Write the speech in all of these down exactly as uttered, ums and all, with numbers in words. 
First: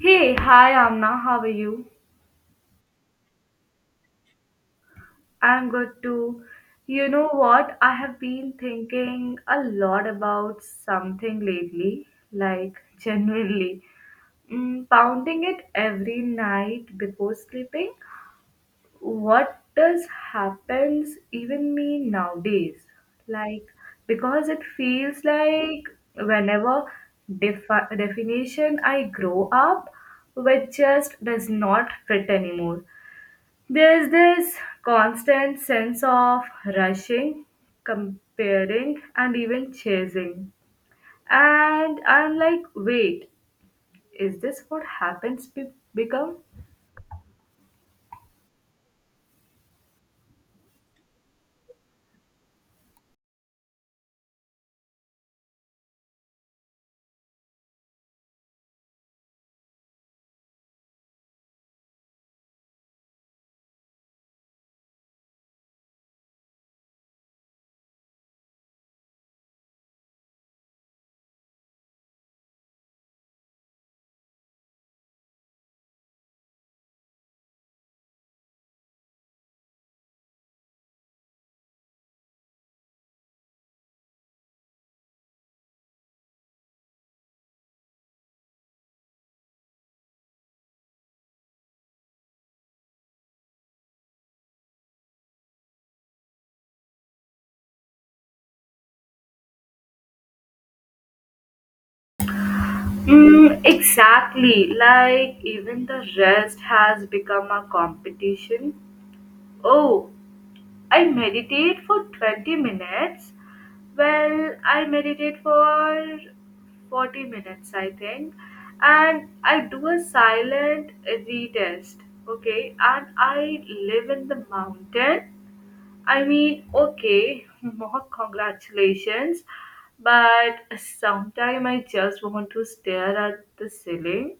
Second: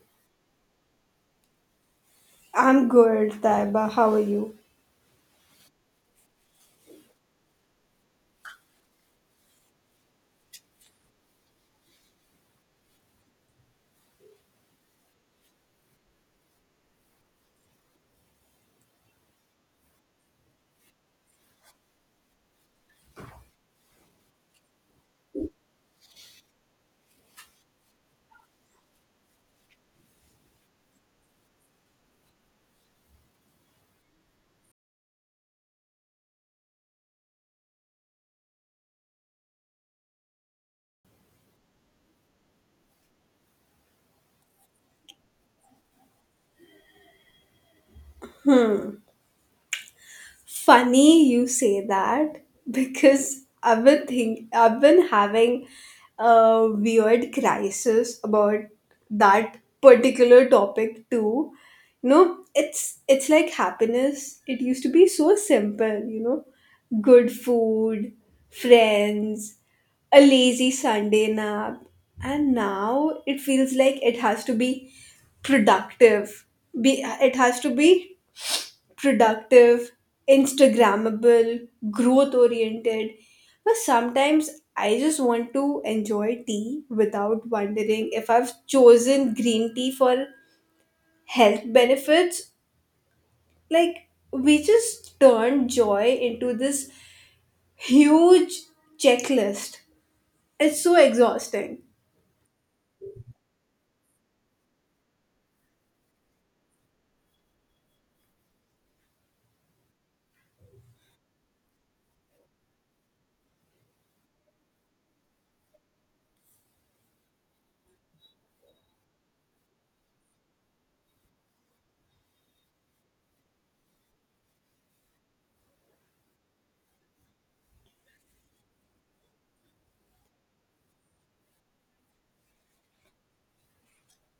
Hey, hi Amna, how are you? I'm good, Taiba. How are you? I'm good too. You know what? I have been thinking a lot about something lately, like genuinely, mm, pounding it every night before sleeping. What does happens even mean nowadays? Like, because it feels like whenever defi- definition I grow up with just does not fit anymore. There is this constant sense of rushing, comparing, and even chasing. And I'm like, wait, is this what happens be- become? Funny you say that because I've been think I've been having a weird crisis about that particular topic too. You know, it's it's like happiness. It used to be so simple. You know, good food, friends, a lazy Sunday nap, and now it feels like it has to be productive. Be it has to be productive, Instagrammable, growth oriented. But sometimes I just want to enjoy tea without wondering if I've chosen green tea for health benefits. Like, we just turn joy into this huge checklist. It's so exhausting. Mm, exactly. Like, even the rest has become a competition. Oh, I meditate for twenty minutes. Well, I meditate for forty minutes, I think. And I do a silent retest, okay? And I live in the mountain. I mean, okay, more congratulations, but sometime I just want to stare at the ceiling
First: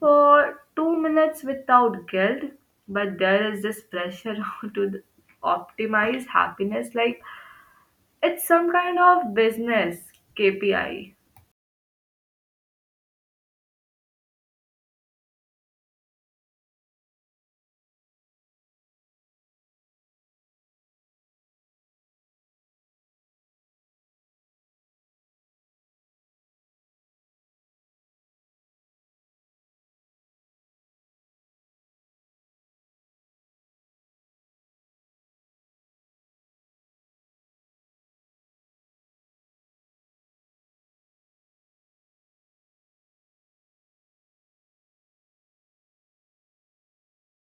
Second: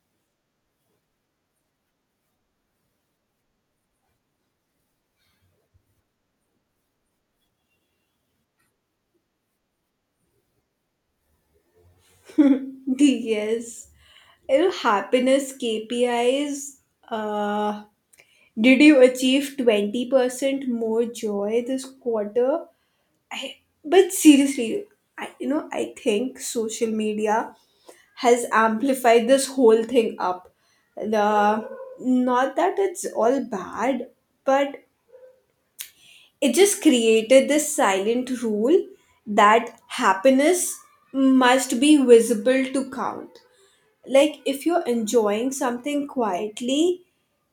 for two minutes without guilt. But there is this pressure to optimize happiness like it's some kind of business K P I. Yes. You know, happiness K P Is. Uh, did you achieve twenty percent more joy this quarter? I, but seriously, I, you know, I think social media has amplified this whole thing up. The not that it's all bad, but it just created this silent rule that happiness must be visible to count. Like if you're enjoying something quietly,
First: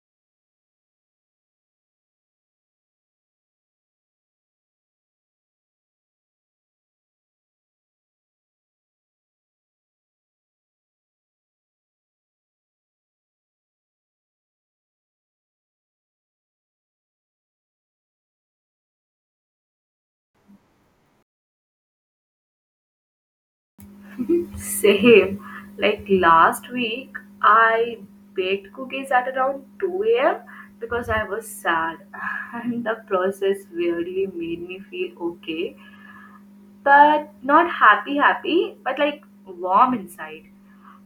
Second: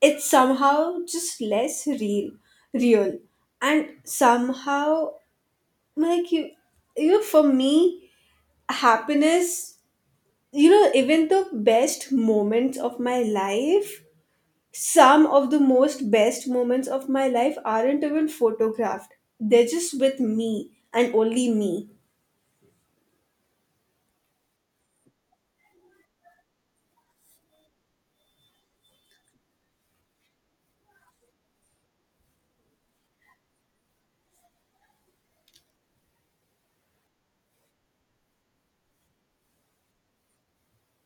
it's somehow just less real, real, and somehow like you, you know, for me happiness, you know, even the best moments of my life, some of the most best moments of my life aren't even photographed. They're just with me and only me. Same. Like last week, I baked cookies at around two a m because I was sad, and the process weirdly made me feel okay, but not happy, happy, but like warm inside.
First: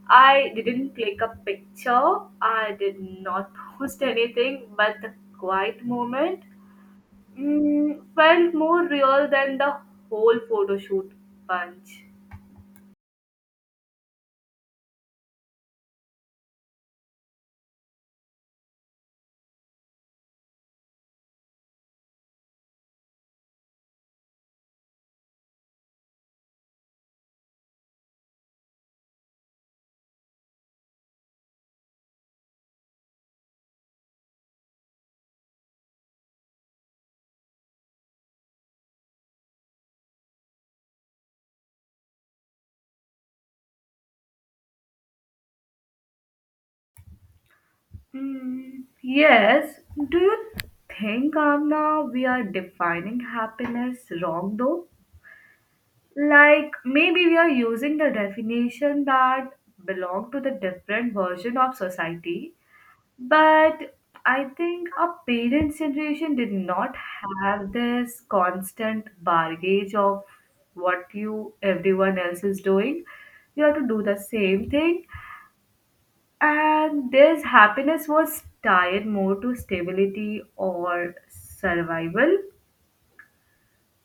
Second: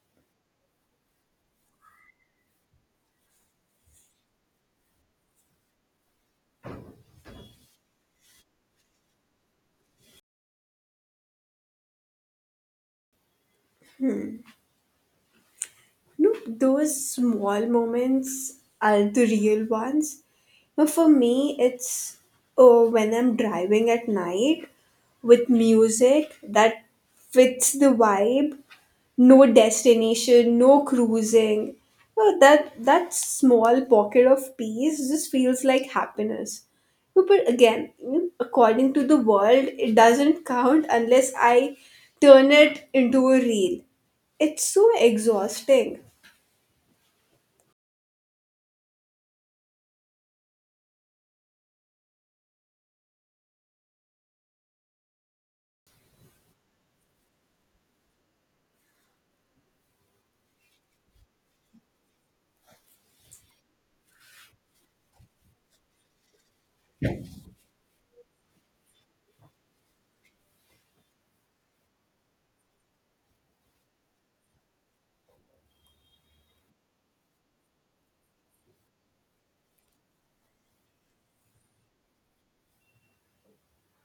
I didn't click a picture, I did not post anything, but the quiet moment mm, felt more real than the whole photo shoot punch. No, those small moments are the real ones. Now, for me, it's, oh, when I'm driving at night with music that fits the vibe. No destination, no cruising. Oh, that that small pocket of peace just feels like happiness. No. But again, according to the world, it doesn't count unless I turn it into a reel. It's so exhausting. Mm, yes. Do you think, Amna, we are defining happiness wrong though? Like, maybe we are using the definition that belong to the different version of society. But I think our parents' generation did not have this constant baggage of what you everyone else is doing. You have to do the same thing and this happiness was tied more to stability or survival.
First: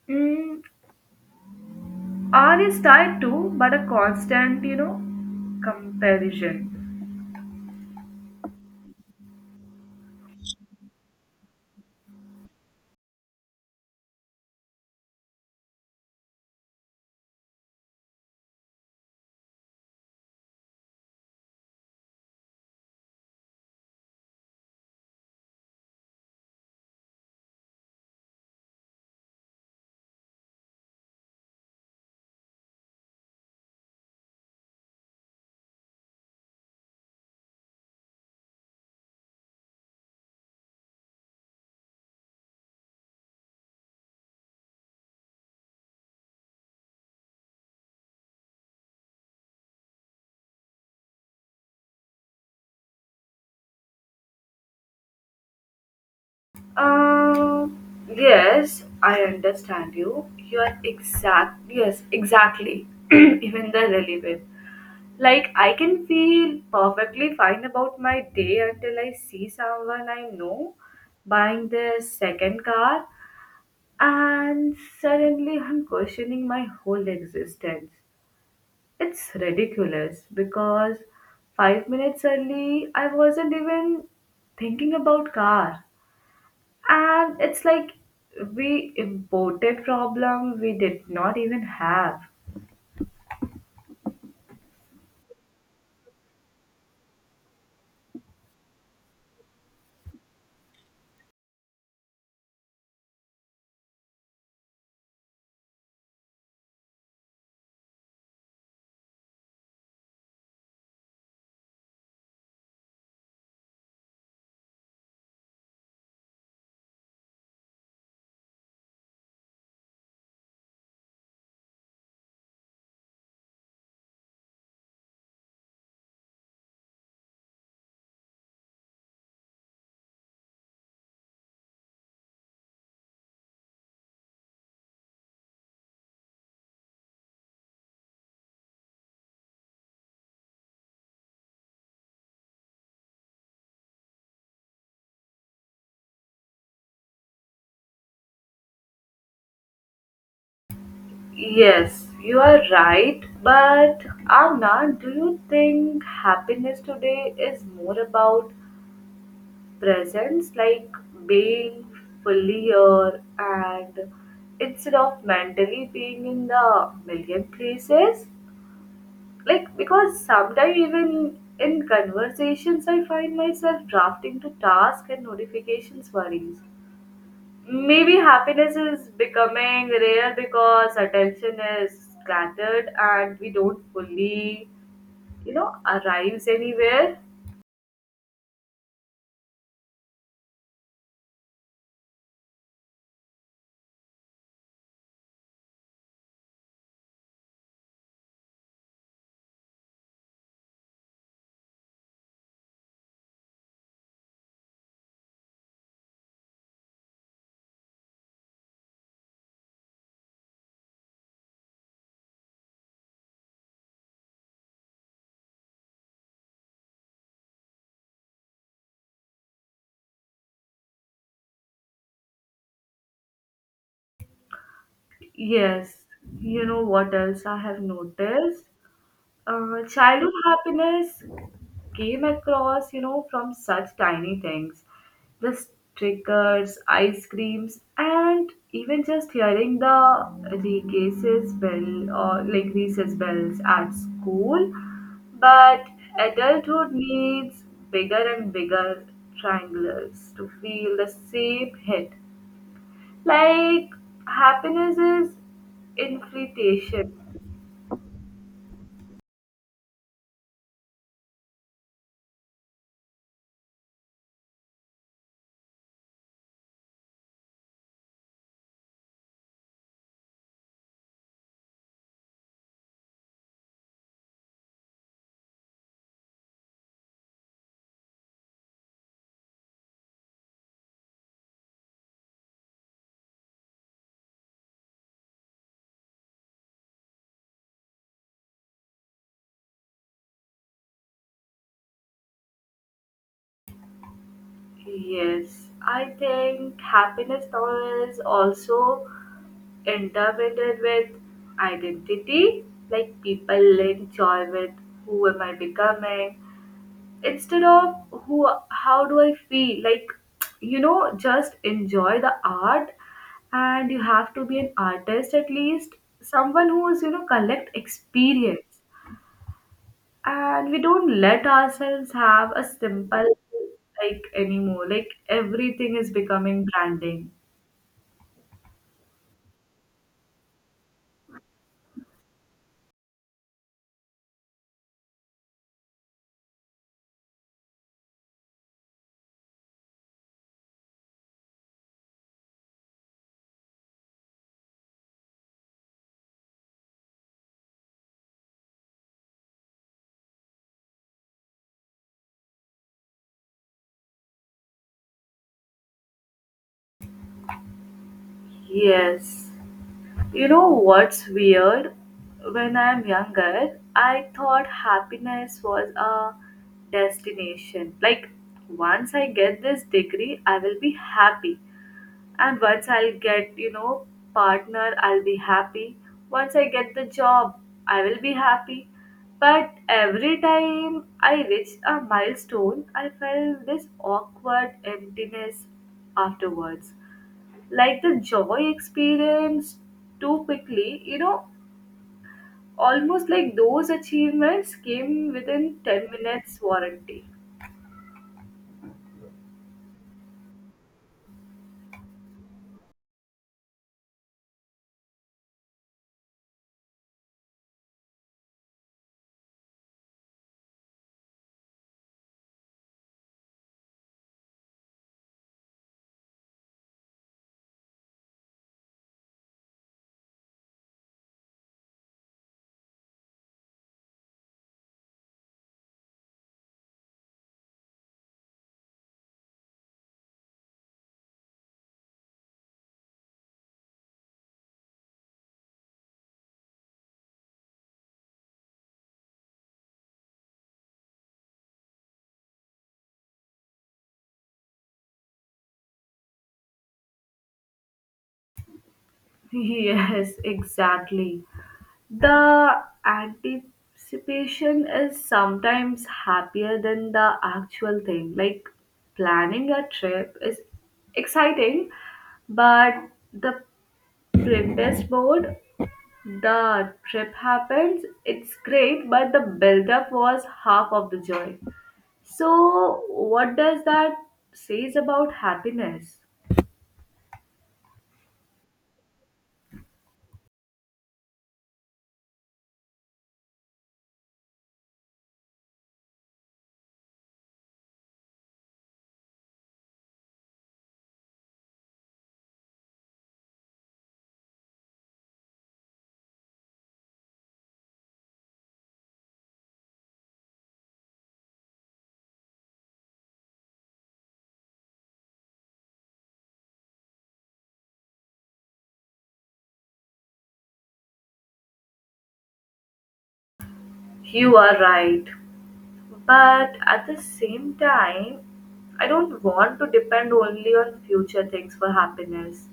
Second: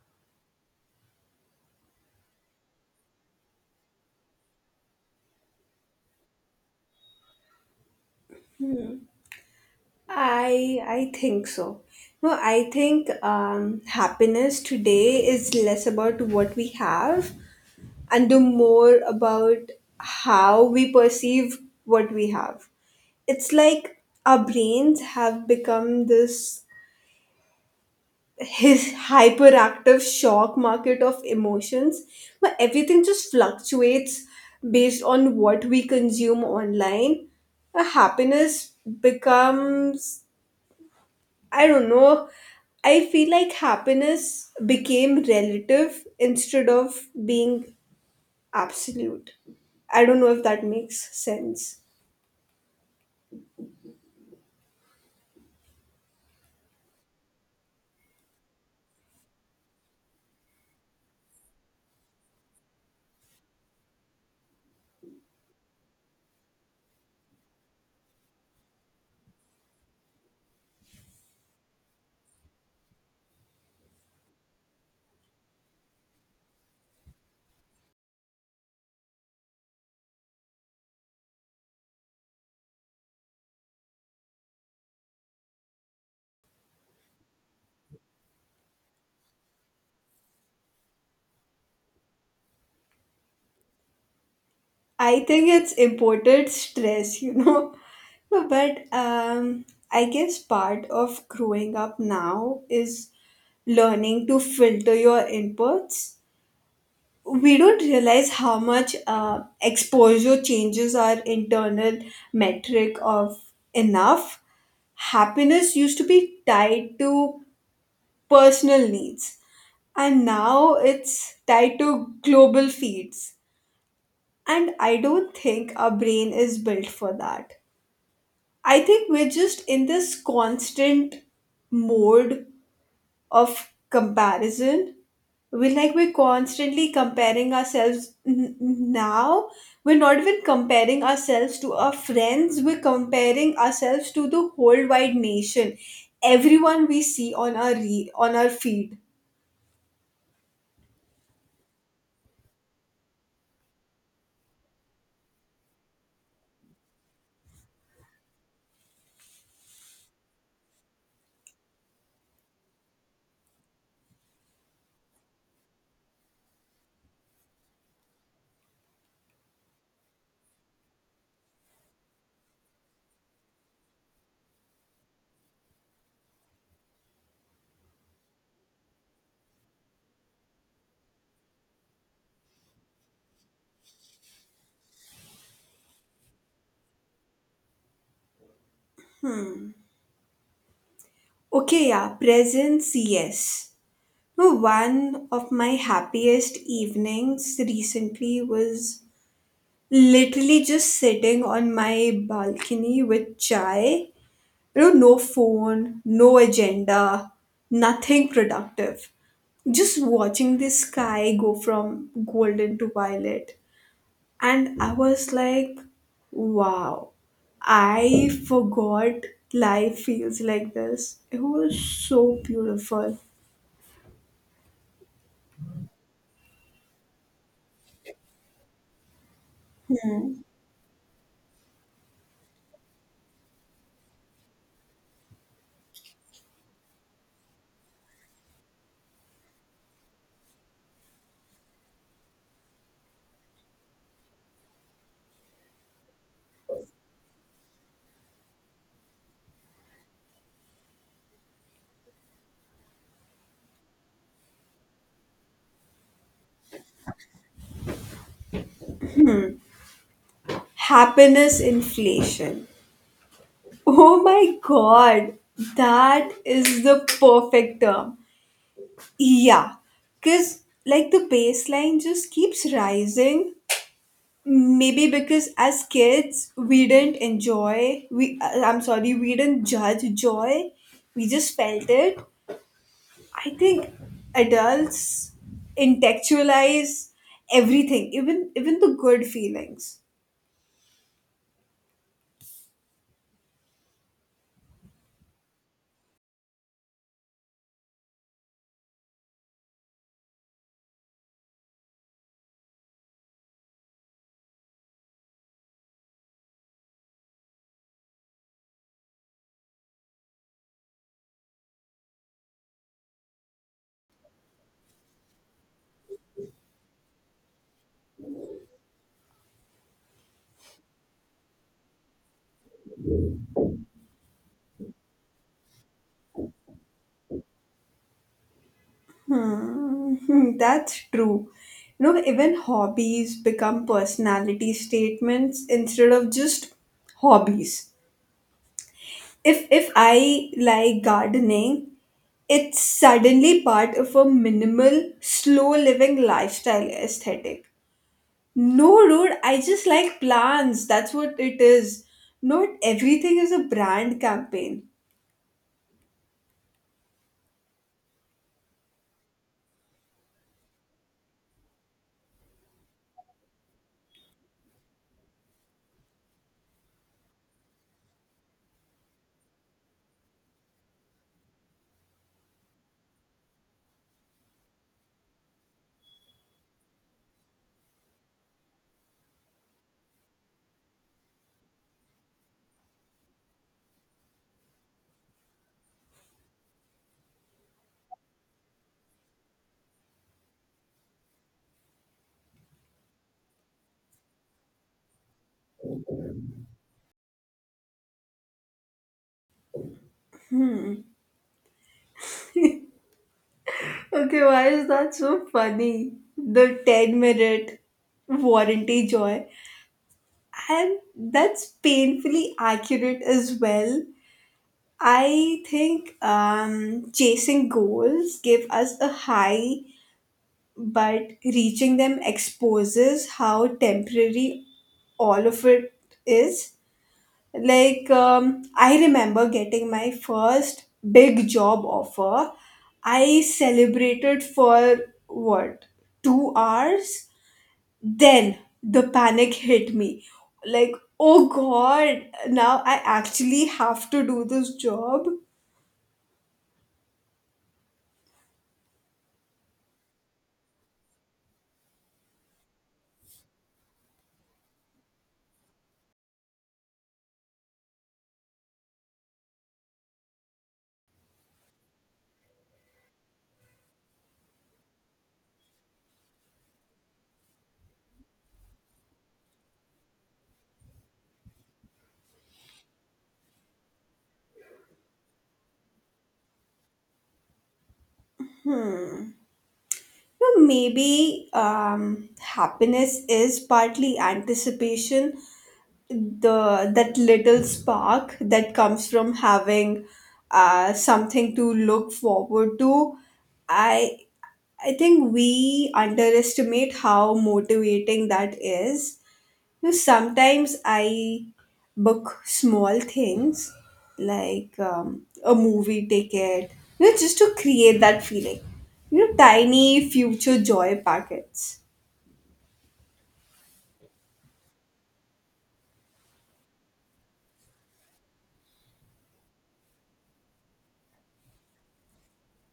Mm, R is tied to, but a constant, you know, comparison. I I think so. No, I think um, happiness today is less about what we have and the more about how we perceive what we have. It's like our brains have become this his hyperactive shock market of emotions where everything just fluctuates based on what we consume online. Uh, happiness becomes I don't know. I feel like happiness became relative instead of being absolute. I don't know if that makes sense. Uh, yes, I understand you. You are exact. Yes, exactly. Even the relevant. Like I can feel perfectly fine about my day until I see someone I know buying their second car. And suddenly I'm questioning my whole existence. It's ridiculous because five minutes early, I wasn't even thinking about car. And it's like we imported problem we did not even have. I think it's imported stress, you know. But um, I guess part of growing up now is learning to filter your inputs. We don't realize how much uh, exposure changes our internal metric of enough. Happiness used to be tied to personal needs, and now it's tied to global feeds, and I don't think our brain is built for that. I think we're just in this constant mode of comparison. We're like we're constantly comparing ourselves n- n- now. We're not even comparing ourselves to our friends, we're comparing ourselves to the whole wide nation, everyone we see on our re- on our feed. Yes, you are right, but Amna, do you think happiness today is more about presence, like being fully here and instead of mentally being in the million places. Like, because sometimes even in conversations, I find myself drafting to tasks and notifications worries. Maybe happiness is becoming rare because attention is scattered and we don't fully, you know, arrives anywhere. Okay, yeah, presents, yes. No, one of my happiest evenings recently was literally just sitting on my balcony with chai. You know, no phone, no agenda, nothing productive. Just watching the sky go from golden to violet. And I was like, wow, I forgot life feels like this. It was so beautiful. Yes, you know what else I have noticed? Uh, childhood happiness came across, you know, from such tiny things. Just triggers, ice creams, and even just hearing the recess bell or like recess bells at school. But adulthood needs bigger and bigger triangles to feel the same hit. Like happiness is inflation. Happiness inflation. Oh my god, that is the perfect term. Yeah, because like the baseline just keeps rising maybe because as kids we didn't enjoy we uh, i'm sorry we didn't judge joy, we just felt it. I think adults intellectualize everything, even even the good feelings. Yes, I think happiness now is also intertwined with identity. Like people link joy with who am I becoming instead of who how do I feel? Like, you know, just enjoy the art and you have to be an artist at least, someone who is, you know, collect experience and we don't let ourselves have a simple like anymore, like everything is becoming branding. Hmm, that's true. You know, even hobbies become personality statements instead of just hobbies. If if I like gardening, it's suddenly part of a minimal, slow living lifestyle aesthetic. No, dude, I just like plants. That's what it is. Not everything is a brand campaign. Yes, you know what's weird, when I'm younger I thought happiness was a destination. Like once I get this degree I will be happy, and once I'll get, you know, partner I'll be happy, once I get the job I will be happy. But every time I reached a milestone I felt this awkward emptiness afterwards, like the joy experienced too quickly, you know, almost like those achievements came within ten minutes warranty. Okay, why is that so funny? The ten minute warranty joy. And that's painfully accurate as well. I think um, chasing goals give us a high, but reaching them exposes how temporary all of it is. Like, um, I remember getting my first big job offer. I celebrated for what, two hours? Then the panic hit me. Like, oh God, now I actually have to do this job. Yes, exactly. The anticipation is sometimes happier than the actual thing. Like planning a trip is exciting, but the princess board, the trip happens, it's great, but the build up was half of the joy. So, what does that says about happiness? know, Maybe um, happiness is partly anticipation, the that little spark that comes from having uh, something to look forward to. I i think we underestimate how motivating that is. You know, sometimes I book small things like, um, a movie ticket, you know, just to create that feeling, you know, tiny future joy packets. You are right. But at the same time, I don't want to depend only on future things for happiness.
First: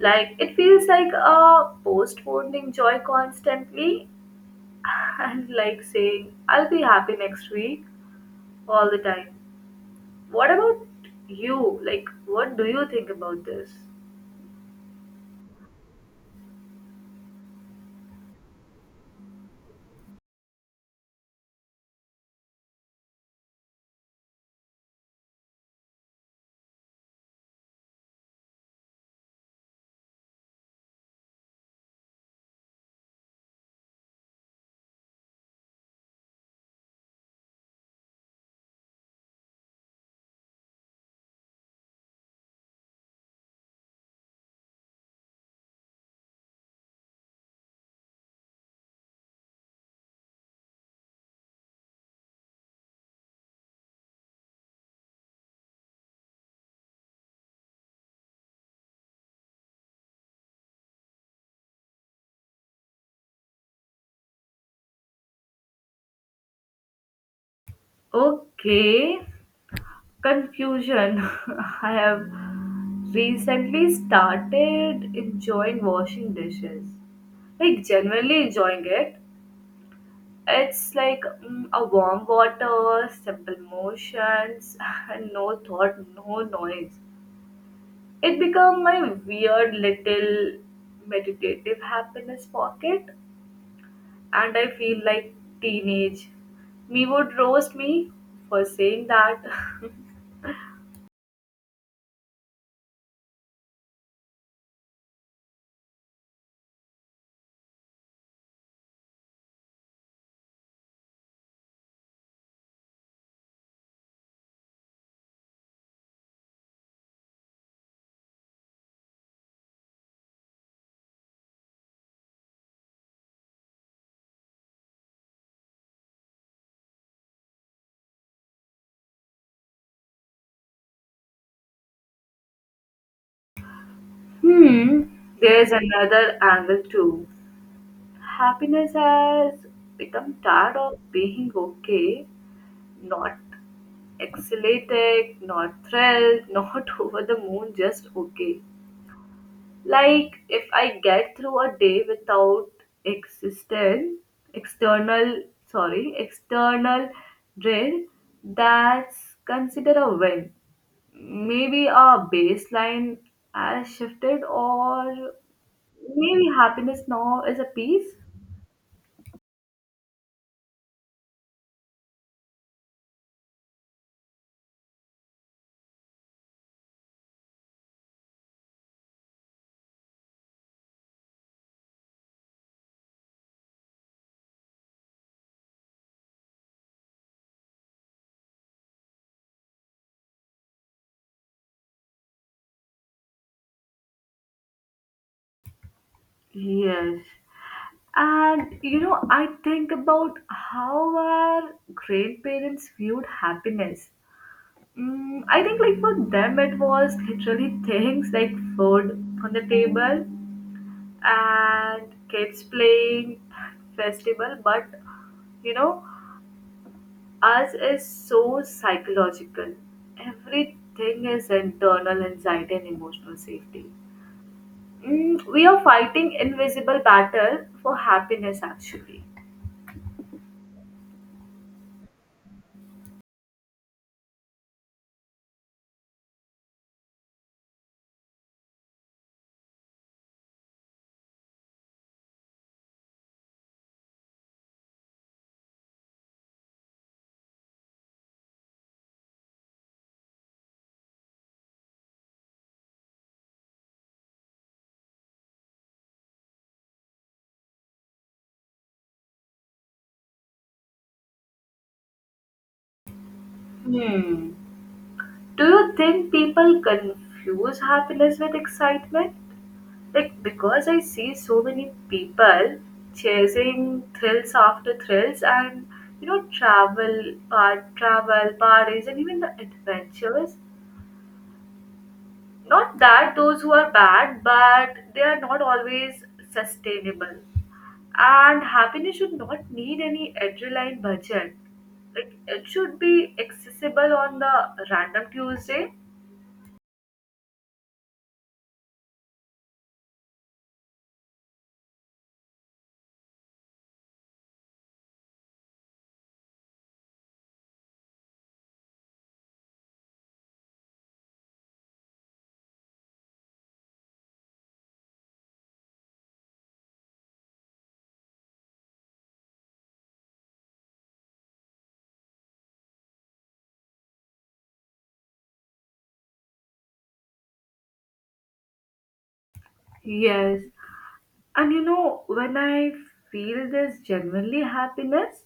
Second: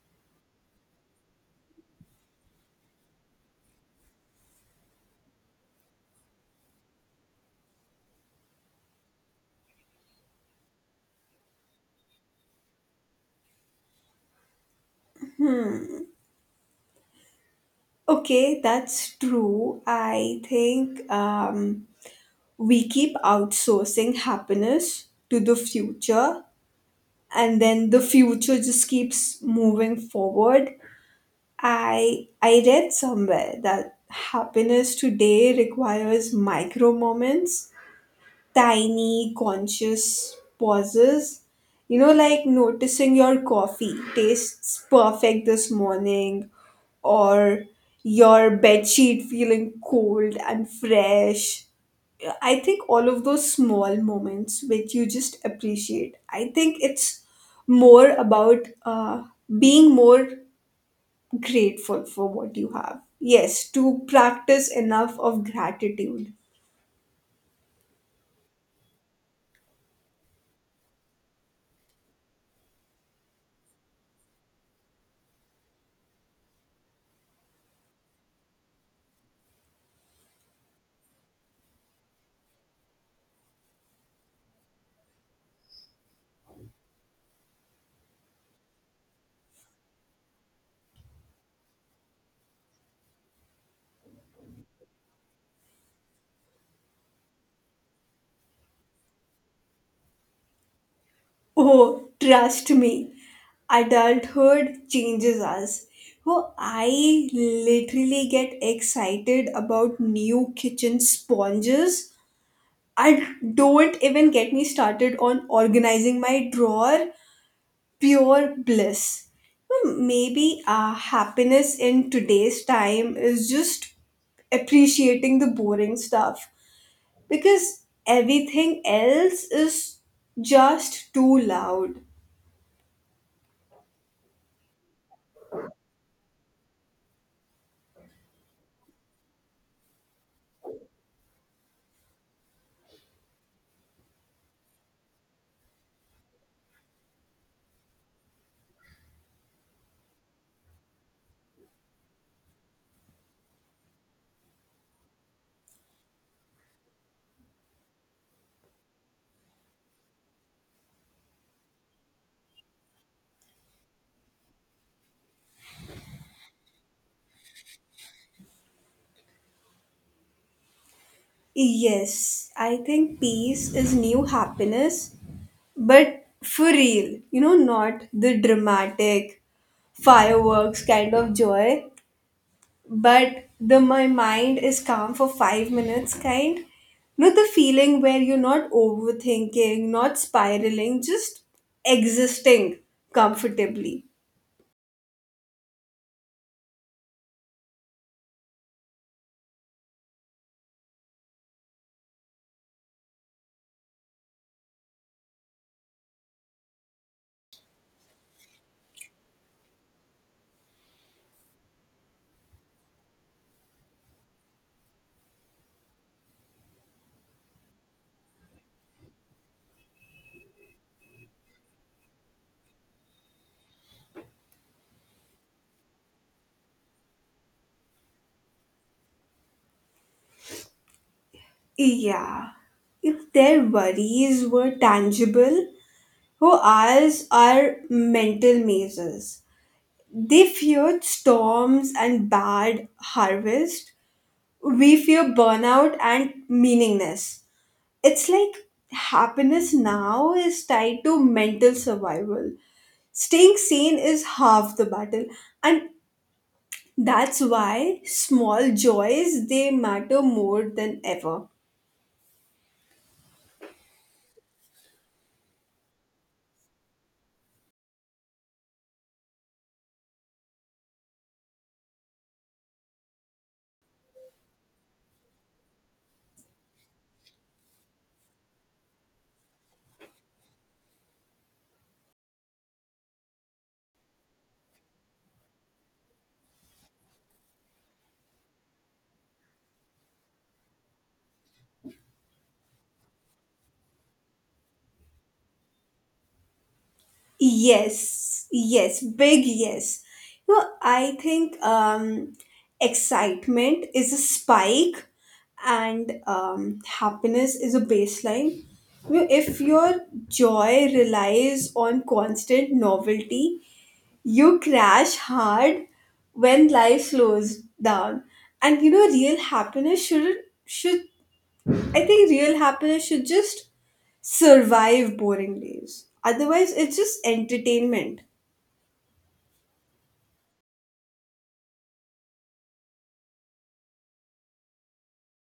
Like it feels like a postponing joy constantly and like saying, I'll be happy next week all the time. What about you? Like, what do you think about this? Okay, that's true. I think um we keep outsourcing happiness to the future, and then the future just keeps moving forward. I i read somewhere that happiness today requires micro moments, tiny conscious pauses, you know, like noticing your coffee tastes perfect this morning, or your bedsheet feeling cold and fresh. I think all of those small moments which you just appreciate, I think it's more about uh, being more grateful for what you have. Yes, to practice enough of gratitude. Okay. Confusion. I have recently started enjoying washing dishes, like genuinely enjoying it. It's like mm, a warm water, simple motions and no thought, no noise. It become my weird little meditative happiness pocket, and I feel like teenage me would roast me for saying that. Oh, trust me, adulthood changes us. Oh, I literally get excited about new kitchen sponges. I don't even get me started on organizing my drawer, pure bliss. Well, maybe uh, happiness in today's time is just appreciating the boring stuff because everything else is just too loud. Hmm, there's another angle too. Happiness has become tired of being okay, not exhilarated, not thrilled, not over the moon, just okay. Like if I get through a day without existent external, sorry, external drill, that's consider a win. Maybe our baseline has shifted, or maybe happiness now is a piece. Yes, I think peace is new happiness, but for real, you know, not the dramatic fireworks kind of joy, but the my mind is calm for five minutes kind. You know, the feeling where you're not overthinking, not spiraling, just existing comfortably. Yes. And you know, I think about how our grandparents viewed happiness. Mm, I think like for them it was literally things like food on the table and kids playing festival, but you know, us is so psychological. Everything is internal anxiety and emotional safety. Mm, we are fighting invisible battle for happiness actually. Yeah, if their worries were tangible, who ours are mental mazes. They feared storms and bad harvest, we fear burnout and meaningless. It's like happiness now is tied to mental survival. Staying sane is half the battle, and that's why small joys they matter more than ever. Hmm. Do you think people confuse happiness with excitement? Like, because I see so many people chasing thrills after thrills and you know travel part travel parties and even the adventures, not that those who are bad but they are not always sustainable, and happiness should not need any adrenaline budget. Like it should be accessible on the random Tuesday. Yes, yes, big yes. You know, I think um, excitement is a spike, and um, happiness is a baseline. You know, if your joy relies on constant novelty, you crash hard when life slows down. And you know, real happiness should should I think real happiness should just survive boring days. Otherwise, it's just entertainment. Yes, and you know when I feel this genuinely happiness,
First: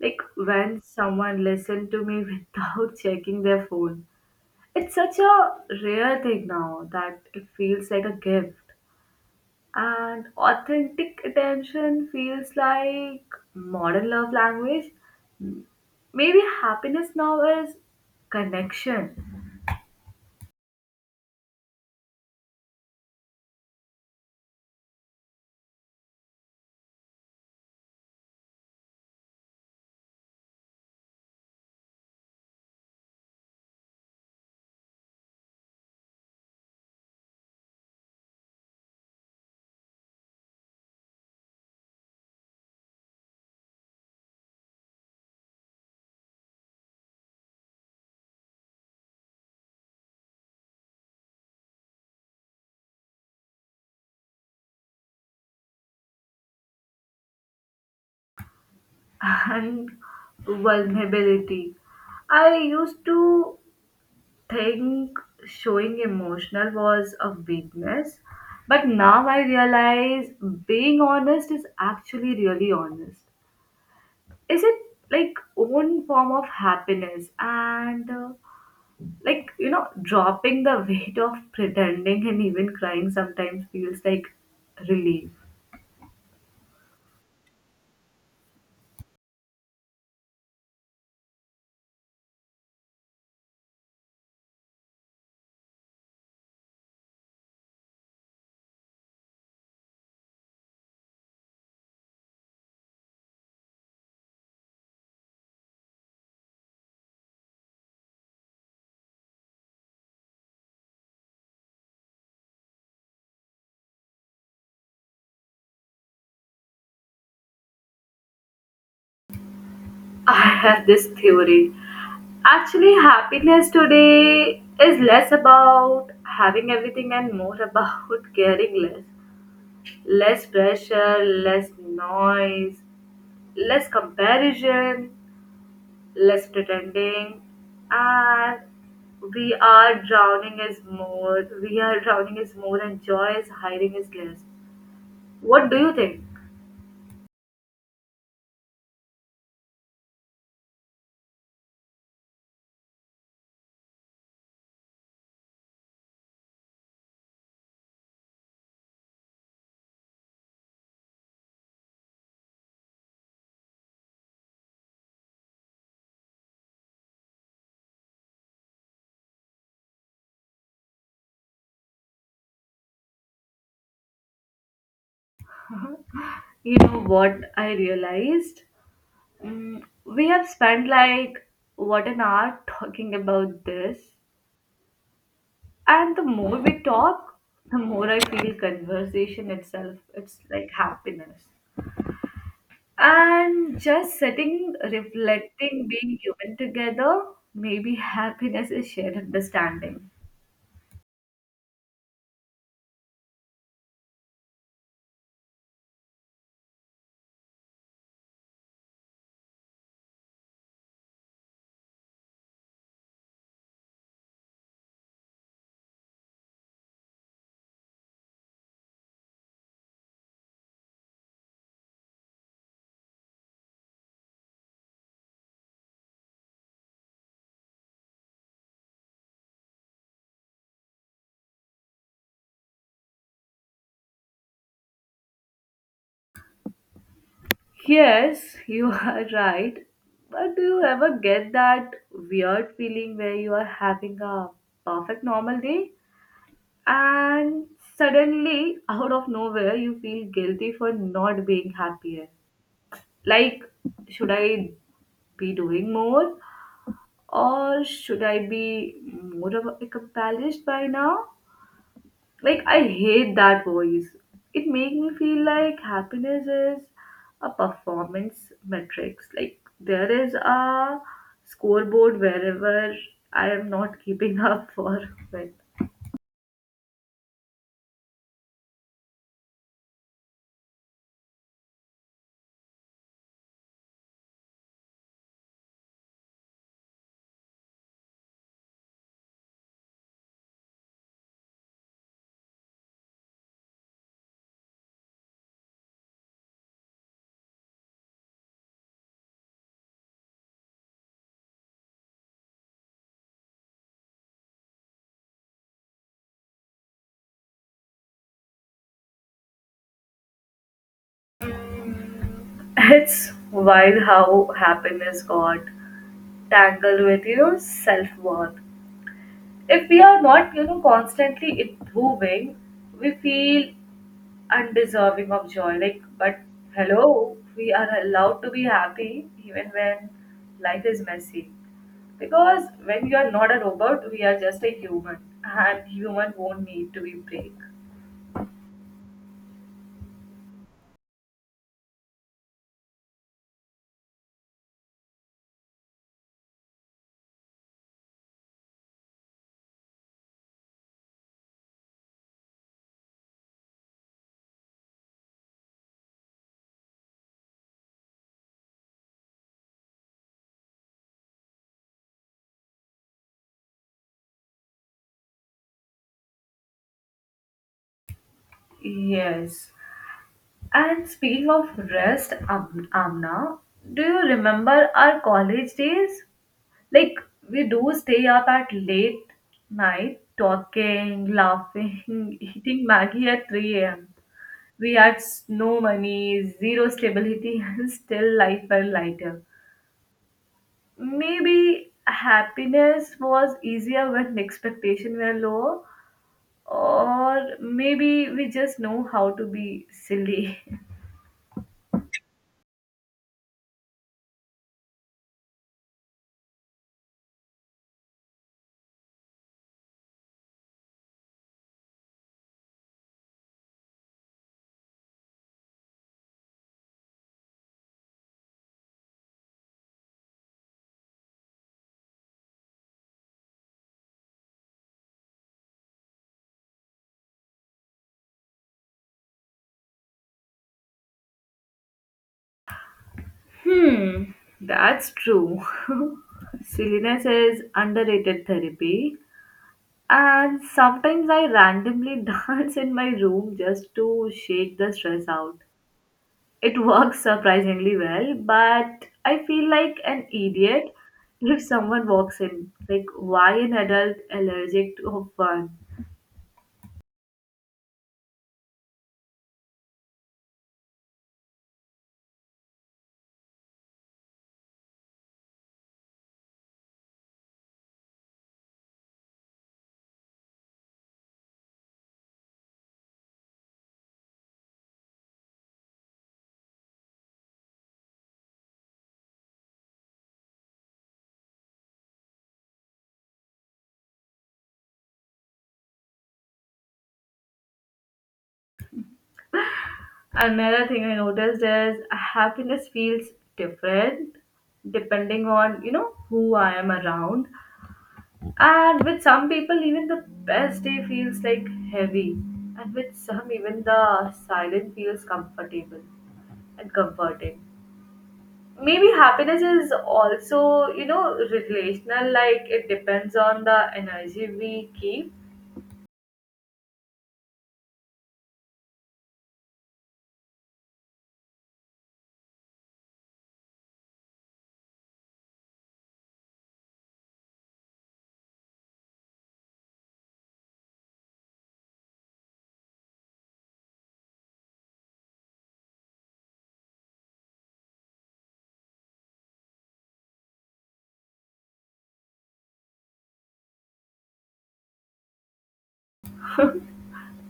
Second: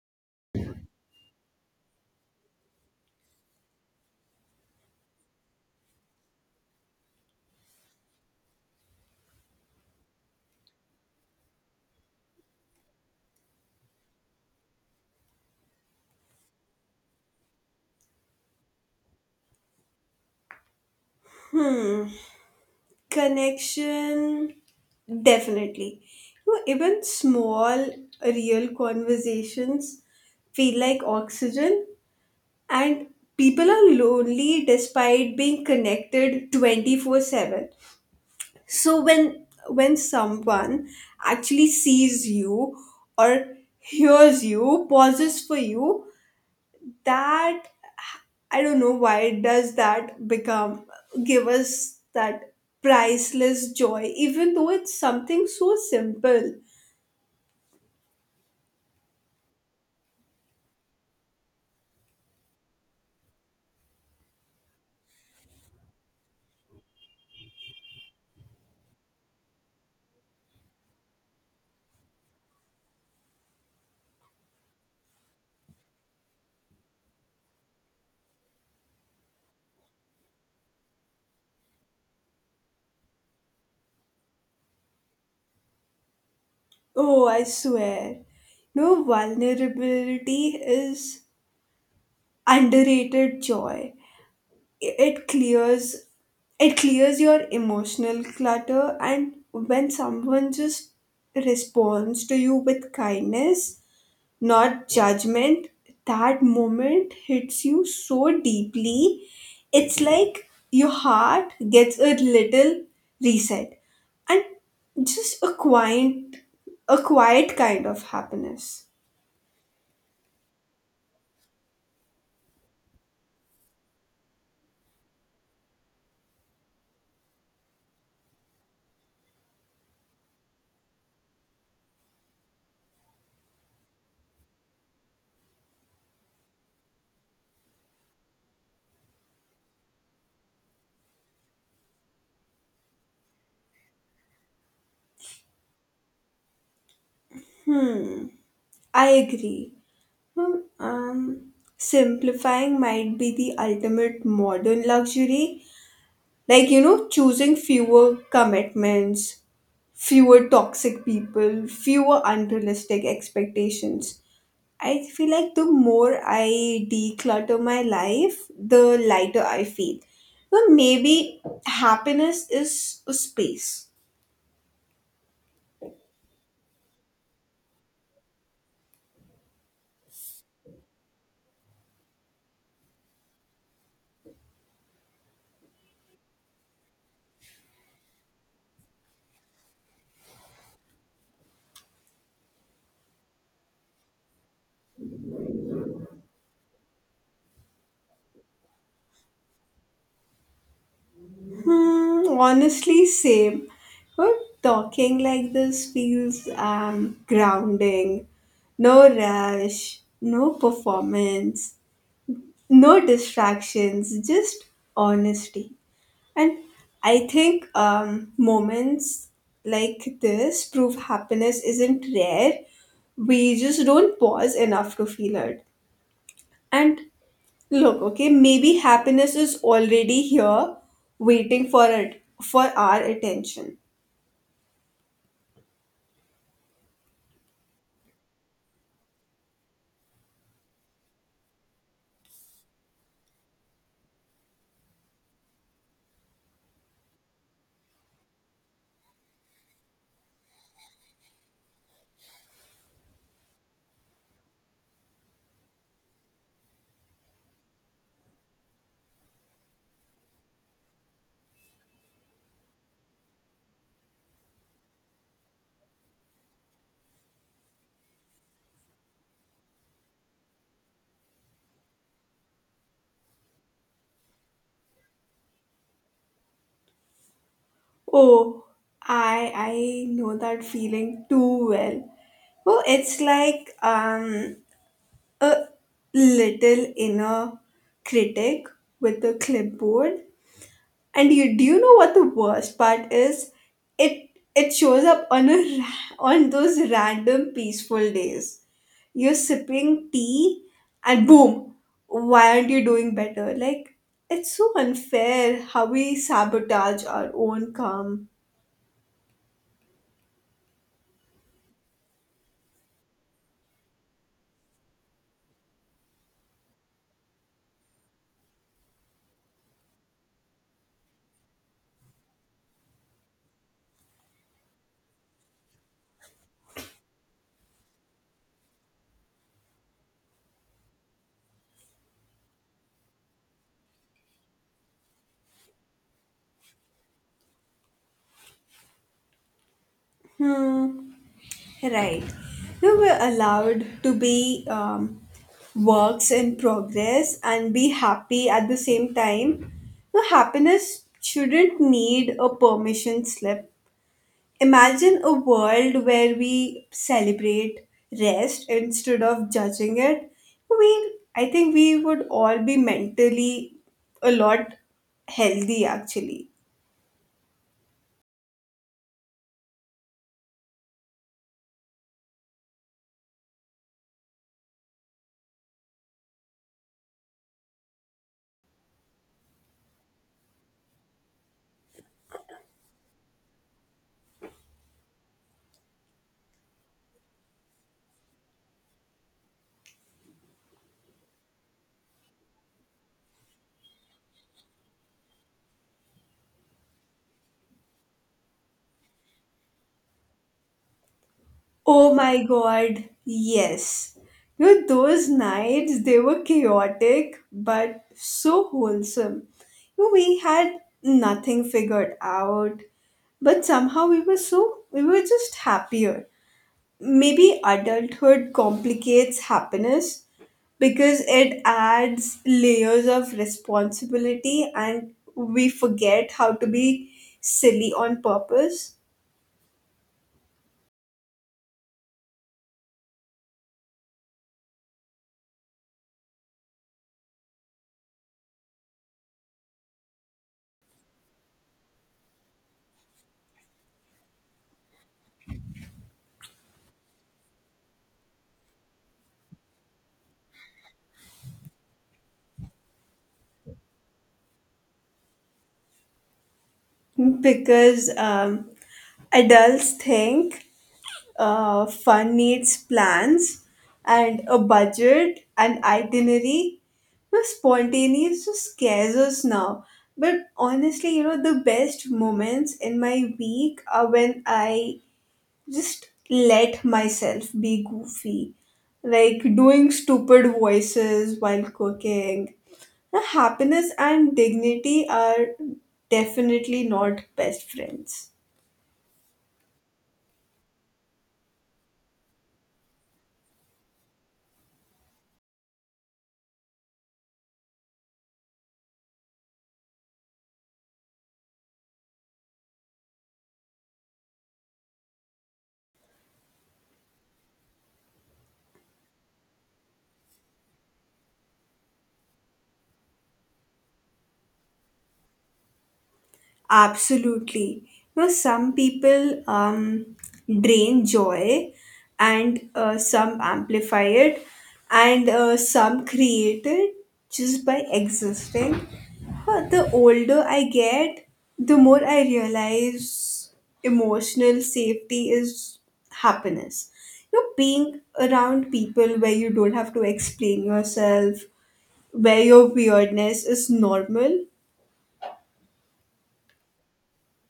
like when someone listened to me without checking their phone. It's such a rare thing now that it feels like a gift. And authentic attention feels like modern love language. Maybe happiness now is connection Connection, definitely. You know, even small real conversations feel like oxygen, and people are lonely despite being connected twenty four seven. So when when someone actually sees you, or hears you, pauses for you, that, I don't know, why does that become give us that priceless joy even though it's something so simple. and vulnerability. I used to think showing emotional was a weakness, but now I realize being honest is actually really honest, is it like own form of happiness, and uh, like, you know, dropping the weight of pretending and even crying sometimes feels like relief. Oh, I swear. No, vulnerability is underrated joy. it clears it clears your emotional clutter, and when someone just responds to you with kindness, not judgment, that moment hits you so deeply. It's like your heart gets a little reset, and just a quiet a quiet kind of happiness. I have this theory, actually happiness today is less about having everything and more about caring less. Less pressure, less noise, less comparison, less pretending, and we are drowning is more. We are drowning is more, and joy is hiding is less. What do you think? I agree. Hmm. Um, simplifying might be the ultimate modern luxury. Like, you know, choosing fewer commitments, fewer toxic people, fewer unrealistic expectations. I feel like the more I declutter my life, the lighter I feel. But maybe happiness is a space. You know what I realized? Mm, we have spent like what an hour talking about this, and the more we talk, the more I feel conversation itself. It's like happiness. And just sitting, reflecting, being human together, maybe happiness is shared understanding. Hmm, honestly, same. Well, talking like this feels um, grounding. No rush, no performance, no distractions, just honesty. And I think um, moments like this prove happiness isn't rare. We just don't pause enough to feel it. And look, okay, maybe happiness is already here waiting for it for our attention. Yes, you are right. But do you ever get that weird feeling where you are having a perfect normal day and suddenly, out of nowhere, you feel guilty for not being happier? Like, should I be doing more or should I be more of a- like a balanced by now? Like I hate that voice. It make me feel like happiness is a performance metrics. Like there is a scoreboard wherever I am not keeping up for with. Oh, I I know that feeling too well. Well, it's like um a little inner critic with a clipboard. And you do you know what the worst part is? It it shows up on a ra- on those random peaceful days, you're sipping tea, and boom, why aren't you doing better? Like, it's so unfair how we sabotage our own calm. It's wild how happiness got tangled with, you know, self worth. If we are not, you know, constantly improving we feel undeserving of joy, like, but hello, we are allowed to be happy even when life is messy, because when you are not a robot we are just a human, and human won't need to be break. Hmm, right. Now we're allowed to be, um, works in progress and be happy at the same time. No, happiness shouldn't need a permission slip. Imagine a world where we celebrate rest instead of judging it. We, I think we would all be mentally a lot healthy actually. Yes, and speaking of rest Am- amna, do you remember our college days? Like we do stay up at late night talking, laughing, eating Maggie at three a m. We had s- no money, zero stability, and still life felt lighter. Maybe happiness was easier when expectations were low, or maybe we just know how to be silly. Oh my god, yes. You know, those nights, they were chaotic but so wholesome. You know, we had nothing figured out, but somehow we were so, we were just happier. Maybe adulthood complicates happiness because it adds layers of responsibility, and we forget how to be silly on purpose. Hmm, that's true. Silliness is underrated therapy. And sometimes I randomly dance in my room just to shake the stress out. It works surprisingly well, but I feel like an idiot if someone walks in. Like, why an adult allergic to fun? Because um, adults think uh, fun needs plans and a budget and itinerary, but spontaneous just scares us now. But honestly, you know, the best moments in my week are when I just let myself be goofy, like doing stupid voices while cooking. Now, happiness and dignity are definitely not best friends. Another thing I noticed is happiness feels different depending on, you know, who I am around. And with some people, even the best day feels like heavy. And with some, even the silent feels comfortable and comforting. Maybe happiness is also, you know, relational, like it depends on the energy we keep. Absolutely. You know, some people um, drain joy, and uh, some amplify it, and uh, some create it just by existing. But the older I get, the more I realize emotional safety is happiness. You know, being around people where you don't have to explain yourself, where your weirdness is normal.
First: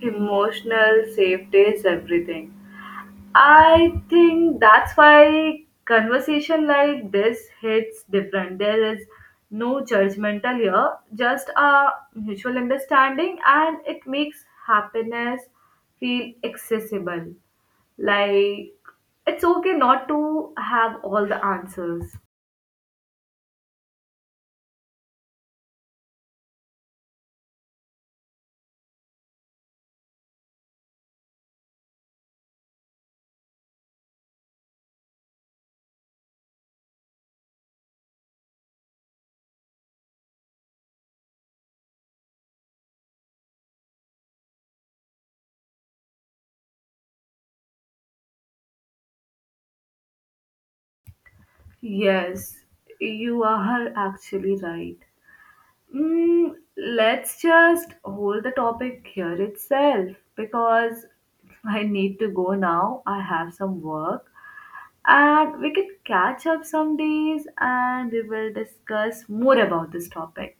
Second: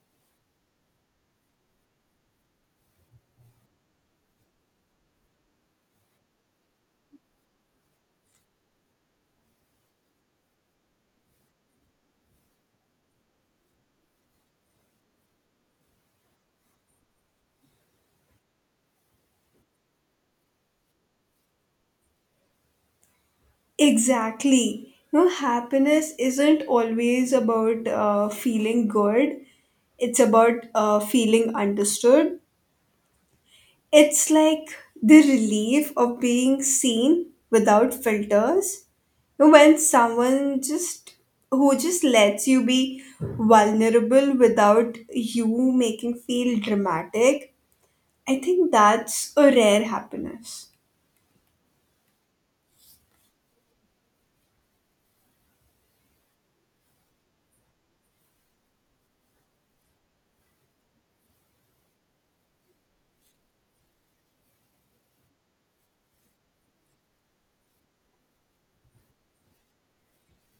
Emotional safety is everything. I think that's why conversation like this hits different. There is no judgmental here, just a mutual understanding, and it makes happiness feel accessible. Like it's okay not to have all the answers. Exactly. No, happiness isn't always about uh, feeling good. It's about uh, feeling understood. It's like the relief of being seen without filters. No, when someone just who just lets you be vulnerable without you making feel dramatic, I think that's a rare happiness. Yes, you are actually right. Mm, let's just hold the topic here itself because I need to go now. I have some work and we can catch up some days and we will discuss more about this topic.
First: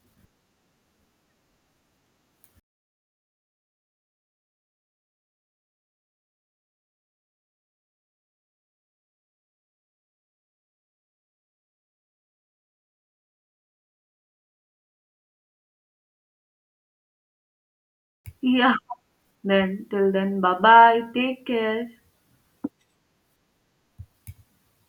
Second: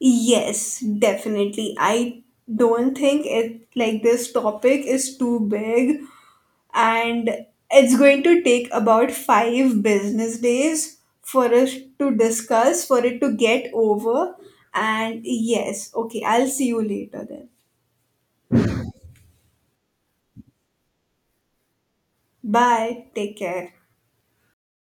Yes, definitely. I don't think it like this topic is too big, and it's going to take about five business days for us to discuss, for it to get over. And yes, okay, I'll see you later then. Yeah, then till then, bye bye. Take care. Bye, take care.